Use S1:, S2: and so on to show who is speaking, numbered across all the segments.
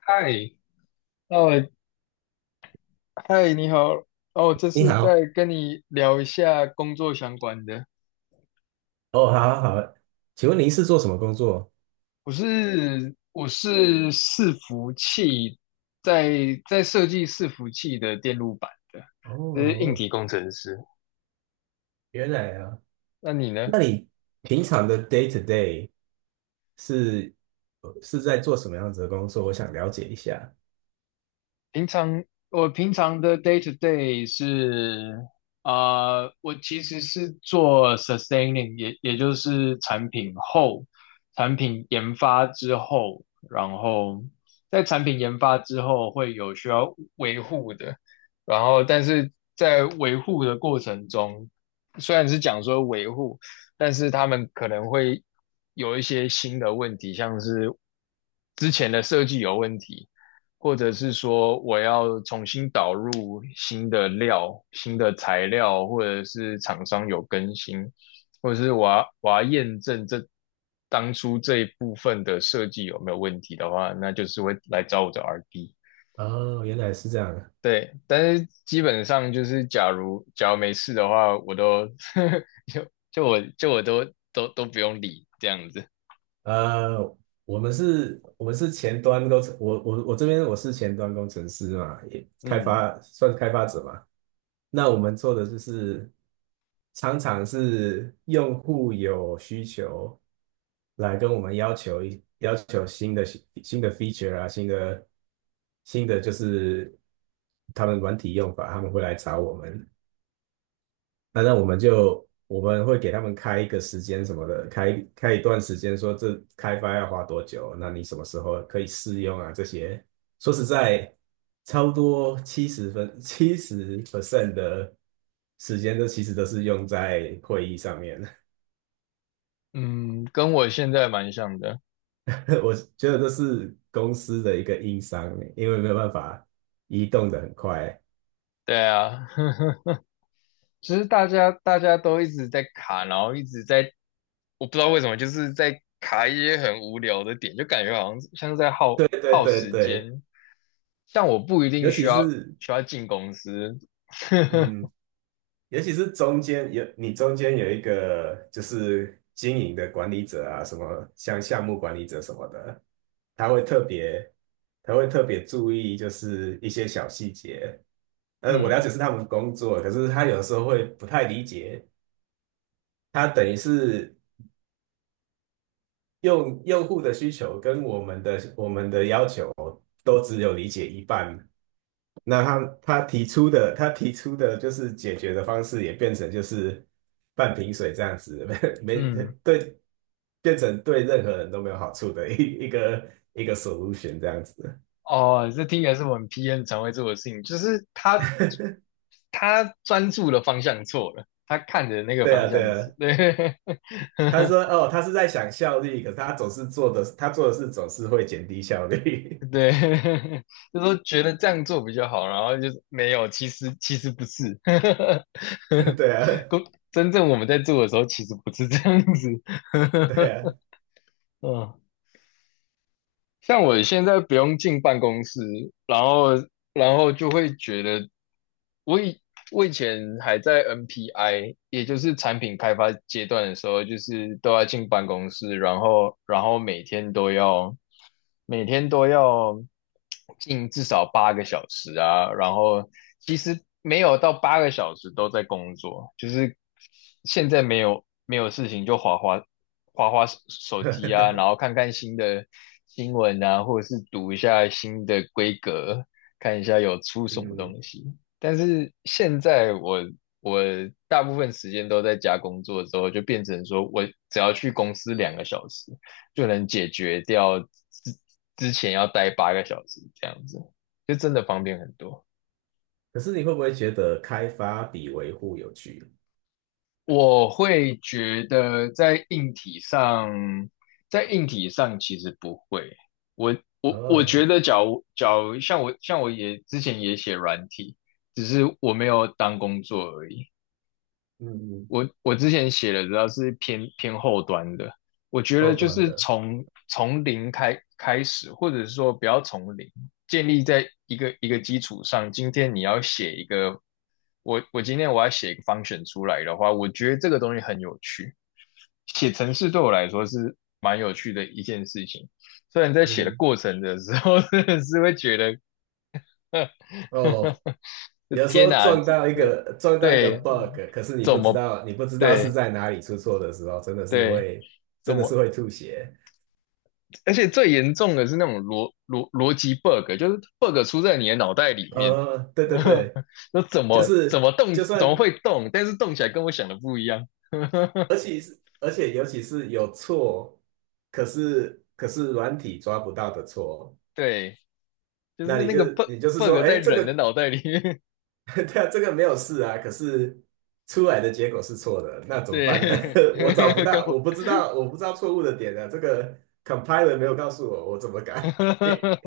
S1: 嗨，哦，嗨，你好，哦，这
S2: 你
S1: 是
S2: 好，
S1: 在跟你聊一下工作相关的。
S2: 哦，好好好，请问您是做什么工作？
S1: 我是伺服器，在设计伺服器的电路板的，就是硬
S2: 哦，
S1: 体工程师。
S2: 原来啊，
S1: 那你呢？
S2: 那你平常的 day to day 是是在做什么样子的工作？我想了解一下。
S1: 平常我平常的 day to day 是，啊，我其实是做 sustaining，也就是产品后，产品研发之后，然后在产品研发之后会有需要维护的，然后但是在维护的过程中，虽然是讲说维护，但是他们可能会有一些新的问题，像是之前的设计有问题。或者是说我要重新导入新的料、新的材料，或者是厂商有更新，或者是我要验证当初这一部分的设计有没有问题的话，那就是会来找我的 RD。
S2: 哦，原来是这样。
S1: 对，但是基本上就是，假如没事的话，我都 就就我就我都都都不用理这样子。
S2: 呃，我们是前端工程，我这边我是前端工程师嘛，也开
S1: 嗯
S2: 发算是开发者嘛。那我们做的就是常常是用户有需求来跟我们要求新的 feature 啊，新的就是他们软体用法，他们会来找我们。那我们会给他们开一个时间什么的，开一段时间，说这开发要花多久，那你什么时候可以试用啊？这些说实在，超多70% 的时间，都其实都是用在会议上面。
S1: 嗯，跟我现在蛮像的。
S2: 我觉得这是公司的一个硬伤，因为没有办法移动的很快。
S1: 对啊。其实大家都一直在卡，然后一直在，我不知道为什么，就是在卡一些很无聊的点，就感觉好像是在耗
S2: 对对
S1: 耗
S2: 对
S1: 时
S2: 对，
S1: 间。像我不一定
S2: 尤
S1: 需
S2: 其
S1: 要
S2: 是
S1: 需要进公司，
S2: 嗯，尤其是中间有一个就是经营的管理者啊，什么像项目管理者什么的，他会特别他会特别注意就是一些小细节。我了
S1: 嗯
S2: 解是他们工作，可是他有的时候会不太理解，他等于是用户的需求跟我们的要求都只有理解一半，那他提出的就是解决的方式也变成就是半瓶水这样子，没没
S1: 嗯，
S2: 对，变成对任何人都没有好处的一个 solution 这样子。
S1: 哦，这听起来是我们 p n 常会做的事情，就是他专注的方向错了，他看着那个
S2: 对
S1: 方
S2: 啊，对
S1: 向是，
S2: 啊。
S1: 对，
S2: 他说：“哦，他是在想效率，可是他总是做的，他做的事总是会减低效率。
S1: 对，就说觉得这样做比较好，然后就是没有，其实不是，
S2: 对啊，
S1: 公真正我们在做的时候，其实不是这样子。
S2: 对 啊。
S1: 嗯，像我现在不用进办公室，然后然后就会觉得，我以我以前还在 NPI，也就是产品开发阶段的时候，就是都要进办公室，然后每天都要进至少八个小时啊，然后其实没有到八个小时都在工作，就是。现在没有事情就划手机啊，然后 看看新的新闻啊，或者是读一下新的规格，看一下有出什么
S2: 嗯，
S1: 东西。但是现在我大部分时间都在家工作之后，就变成说我只要去公司2个小时，就能解决掉之前要待八个小时这样子，就真的方便很多。
S2: 可是你会不会觉得开发比维护有趣？
S1: 我会觉得在硬体上，在硬体上其实不会。我我
S2: 哦，
S1: 觉得假如，假如像我也之前也写软体，只是我没有当工作而已。
S2: 嗯，
S1: 我之前写的主要是偏后端的，我觉得
S2: 后
S1: 就
S2: 端
S1: 是
S2: 的，
S1: 从零开始，或者是说不要从零，建立在一个一个基础上。今天你要写一个，我今天要写一个 function 出来的话，我觉得这个东西很有趣。写程式对我来说是蛮有趣的一件事情，虽然在写的
S2: 嗯，
S1: 过程的时候，真的是会觉得，呵呵
S2: 哦，
S1: 呵，
S2: 有时
S1: 天
S2: 候
S1: 哪，
S2: 撞到一
S1: 这
S2: 个撞到一个
S1: 对，
S2: bug，
S1: 嗯
S2: 可是你
S1: 怎
S2: 不知
S1: 么
S2: 道你不知道是
S1: 对？
S2: 在哪里出错的时候，真的是
S1: 对，
S2: 会真
S1: 怎
S2: 的是
S1: 么？
S2: 会吐血。
S1: 而且最严重的是那种逻辑 bug，就是 bug 出在你的脑袋里面，
S2: 对对 对，
S1: 那怎
S2: 就
S1: 么怎
S2: 是
S1: 么动，
S2: 就
S1: 怎么
S2: 算，
S1: 会动，但是动起来跟我想的不一样。
S2: 而且尤其是有错，可是软体抓不到的错，
S1: 对，就
S2: 那
S1: 是
S2: 你
S1: 那
S2: 就
S1: 个 bug
S2: 你就是说，
S1: bug 在
S2: 哎，这
S1: 人的
S2: 个
S1: 脑袋里面。
S2: 对啊，这个没有事啊，可是出来的结果是错的，那 怎么办呢？
S1: 对，
S2: 我找不
S1: 跟
S2: 到，我
S1: 我
S2: 不知道，我不知道错误的点啊，这个 compiler 没有告诉我，我怎么改？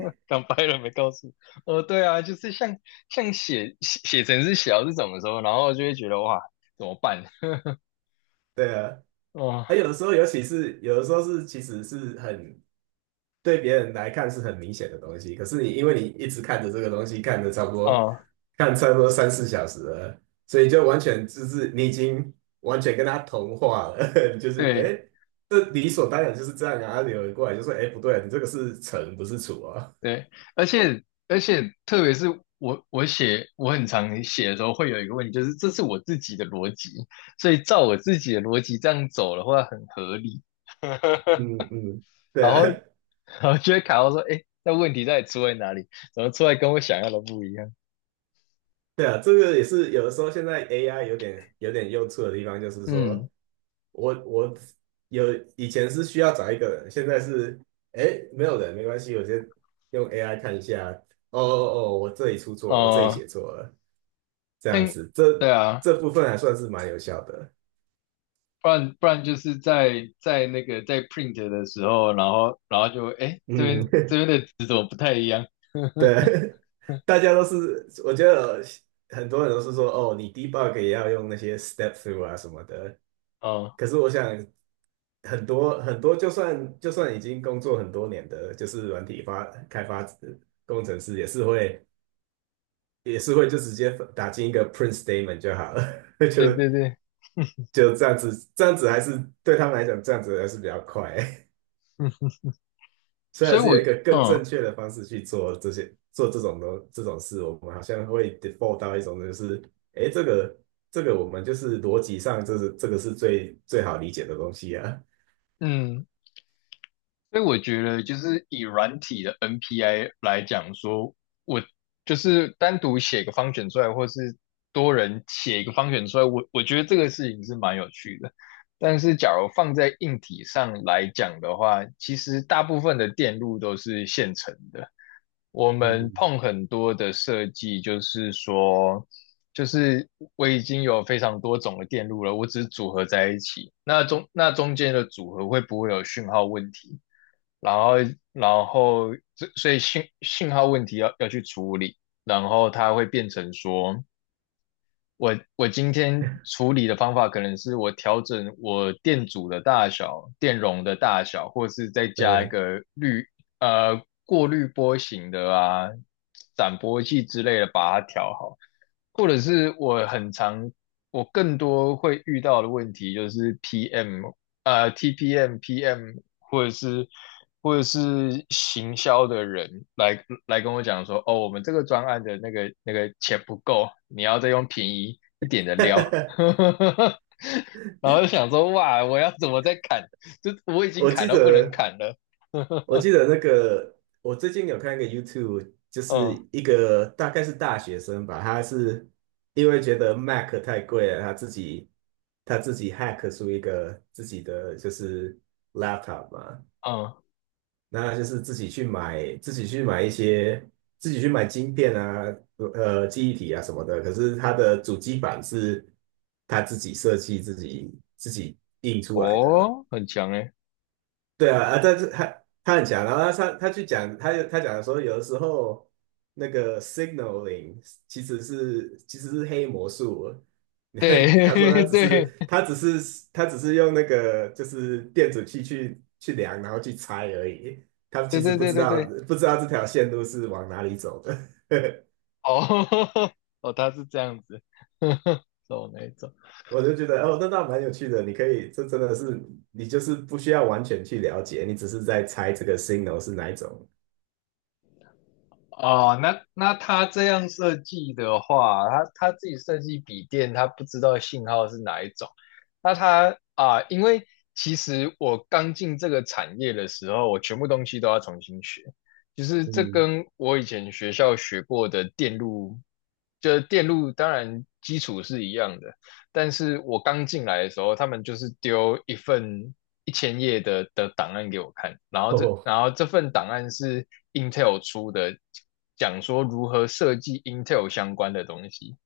S1: 讲白了没告诉我。对啊，就是像写程式写到这种的时候，然后就会觉得哇，怎么办？
S2: 对啊，
S1: 哦
S2: 还有的时候，尤其是有的时候其实是对别人来看是很明显的东西，可是你因为你一直看着这个东西，
S1: 哦，
S2: 看差不多三四小时了，所以就完全就是你已经完全跟他同化了，就是
S1: 对。
S2: 哎，这理所当然就是这样啊。有人过来就说，哎，不对啊，你这个是乘不是除啊。
S1: 对，而且而且，特别是我我很常写的时候，会有一个问题，就是这是我自己的逻辑，所以照我自己的逻辑这样走的话很合理
S2: 嗯嗯，对
S1: 然后
S2: 啊，
S1: 然后就会卡到说，哎，那问题到底出在哪里？怎么出来跟我想要的不一样？
S2: 对啊，这个也是有的时候现在 AI 有点用处的地方，就是说。
S1: 嗯，
S2: 我以前是需要找一个人，现在是哎没有人没关系，我先用 AI 看一下。哦哦哦，我这里出错，我这里
S1: 呃，
S2: 写错了，这样
S1: 像
S2: 子，这
S1: 对啊，
S2: 这部分还算是蛮有效的。
S1: 不然就是在在那个在 print 的时候，然后就哎这
S2: 嗯，
S1: 边这边的值怎么不太一样？
S2: 对，大家都是，我觉得很多人都是说哦，你 debug 也要用那些 step through 啊什么的。
S1: 哦，
S2: 可是我想很多很多，就算已经工作很多年的，就是软体开发工程师也是会。也是会就直接打进一个 print statement 就好了，就
S1: 对对对。
S2: 就这样子，这样子还是对他们来讲，这样子还是比较快。虽
S1: 所
S2: 然
S1: 以
S2: 是
S1: 我
S2: 有一个更
S1: 嗯
S2: 正确的方式去做这种事，我们好像会 default 到一种就是，哎，这个我们就是逻辑上这个是最好理解的东西啊。
S1: 嗯，所以我觉得，就是以软体的 NPI 来讲说，我就是单独写个方选出来，或是多人写一个方选出来，我觉得这个事情是蛮有趣的。但是，假如放在硬体上来讲的话，其实大部分的电路都是现成的。我们
S2: 嗯，
S1: 碰很多的设计，就是说，就是我已经有非常多种的电路了，我只是组合在一起。那中间的组合会不会有讯号问题？然后然后所以信号问题要去处理，然后它会变成说，我今天处理的方法可能是我调整我电阻的大小、电容的大小，或是再加一
S2: 对，
S1: 个过滤波形的啊、斩波器之类的把它调好，或者是我很常我更多会遇到的问题就是 PM TPM、PM 或者是或者是行销的人来跟我讲说，哦，我们这个专案的那个钱不够，你要再用便宜一点的料，然后就想说，哇，我要怎么再砍？就我已经
S2: 我
S1: 砍
S2: 记
S1: 到不能
S2: 得
S1: 砍了，
S2: 我记 得那个，我最近有看一个 YouTube，就是
S1: 嗯
S2: 一个大概是大学生吧，他是因为觉得 Mac 太贵了，他自己 hack 出一个自己的就是 laptop 嘛，
S1: 嗯，
S2: 那就是自己去买晶片啊，记忆体啊什么的，可是他的主机板是他自己设计自己印出来的。
S1: 哦，很强诶，
S2: 对啊，啊，但是他很强，然后他去讲，他讲说，有的时候那个 signaling 其实是黑魔术。他说他
S1: 对
S2: 只是
S1: 对
S2: 他只是他只是用那个就是电子器去量，然后去猜而已。他
S1: 对
S2: 其实
S1: 对
S2: 不
S1: 对
S2: 知
S1: 对
S2: 道
S1: 对，
S2: 不知道这条线路是往哪里走的。
S1: 哦 哦，他是这样子，走那一种。
S2: 我就觉得哦，那倒蛮有趣的。你可以，这真的是你就是不需要完全去了解，你只是在猜这个 signal 是哪一种。
S1: 哦，那他这样设计的话，他自己设计笔电，他不知道信号是哪一种。那他啊，因为其实我刚进这个产业的时候，我全部东西都要重新学，就是这
S2: 嗯，
S1: 跟我以前学校学过的电路，就是电路当然基础是一样的，但是我刚进来的时候，他们就是丢一份1,000页的档案给我看，然 后这
S2: 哦
S1: 然后这份档案是 Intel 出的，讲说如何设计 Intel 相关的东西，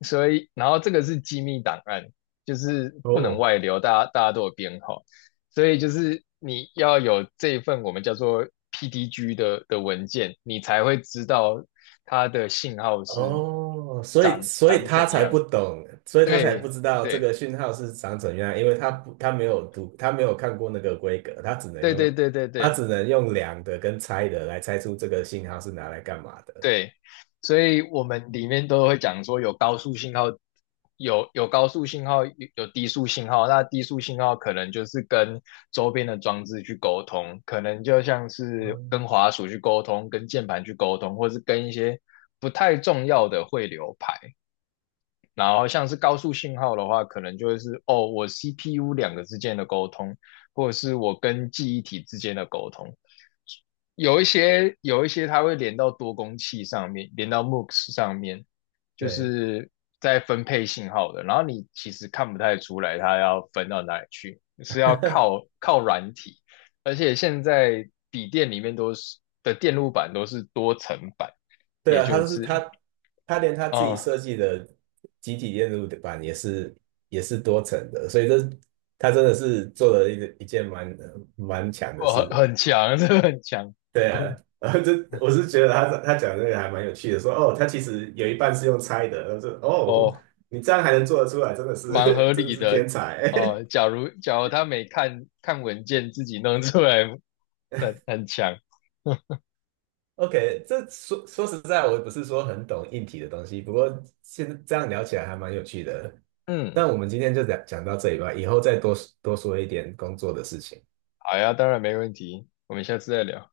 S1: 所以然后这个是机密档案，就是不能
S2: 哦，
S1: 外流，大家都有编号，所以就是你要有这一份我们叫做 PDG 的文件，你才会知道它的信号是
S2: 哦，所以
S1: 长
S2: 所以
S1: 长
S2: 他
S1: 怎
S2: 才
S1: 样，
S2: 不懂，所以他才不
S1: 对。
S2: 知道这
S1: 对，
S2: 个讯号是长怎样，因为他没有读，他没有看过那个规格，他只能
S1: 对对
S2: 用
S1: 对对
S2: 他
S1: 对
S2: 只能用量的跟猜的来猜出这个信号是拿来干嘛的。
S1: 对，所以我们里面都会讲说有高速信号，有高速信号，有低速信号。那低速信号可能就是跟周边的装置去沟通，可能就像是跟
S2: 嗯，
S1: 滑鼠去沟通，跟键盘去沟通，或是跟一些不太重要的汇流排。然后像是高速信号的话，可能就会是哦，我 CPU 两个之间的沟通，或者是我跟记忆体之间的沟通。有一些它会连到多工器上面，连到 MUX 上面，就
S2: 对
S1: 是在分配信号的。然后你其实看不太出来它要分到哪里去，是要靠软体。而且现在笔电里面的电路板都是多层板，
S2: 对
S1: 也
S2: 啊，他
S1: 就
S2: 就是
S1: 是
S2: 他他连他自己
S1: 哦，
S2: 设计的集体电路板也是多层的，所以他真的是做了一件蛮强的
S1: 哦，很
S2: 事。
S1: 很强，这个很强，
S2: 对啊，然后我 是觉得他讲这个还蛮有趣的，说哦，他其实有一半是用猜的，他说哦，
S1: 哦，
S2: 你这样还能做得出来，真的
S1: 蛮
S2: 是
S1: 合
S2: 真的
S1: 理
S2: 是
S1: 的。
S2: 天才。
S1: 哦，假如他没看看文件自己弄出来，很强。
S2: OK，说实在，我也不是说很懂硬体的东西，不过现在这样聊起来还蛮有趣的。
S1: 嗯，
S2: 那我们今天就讲到这里吧，以后再多多说一点工作的事情。
S1: 好呀，当然没问题，我们下次再聊。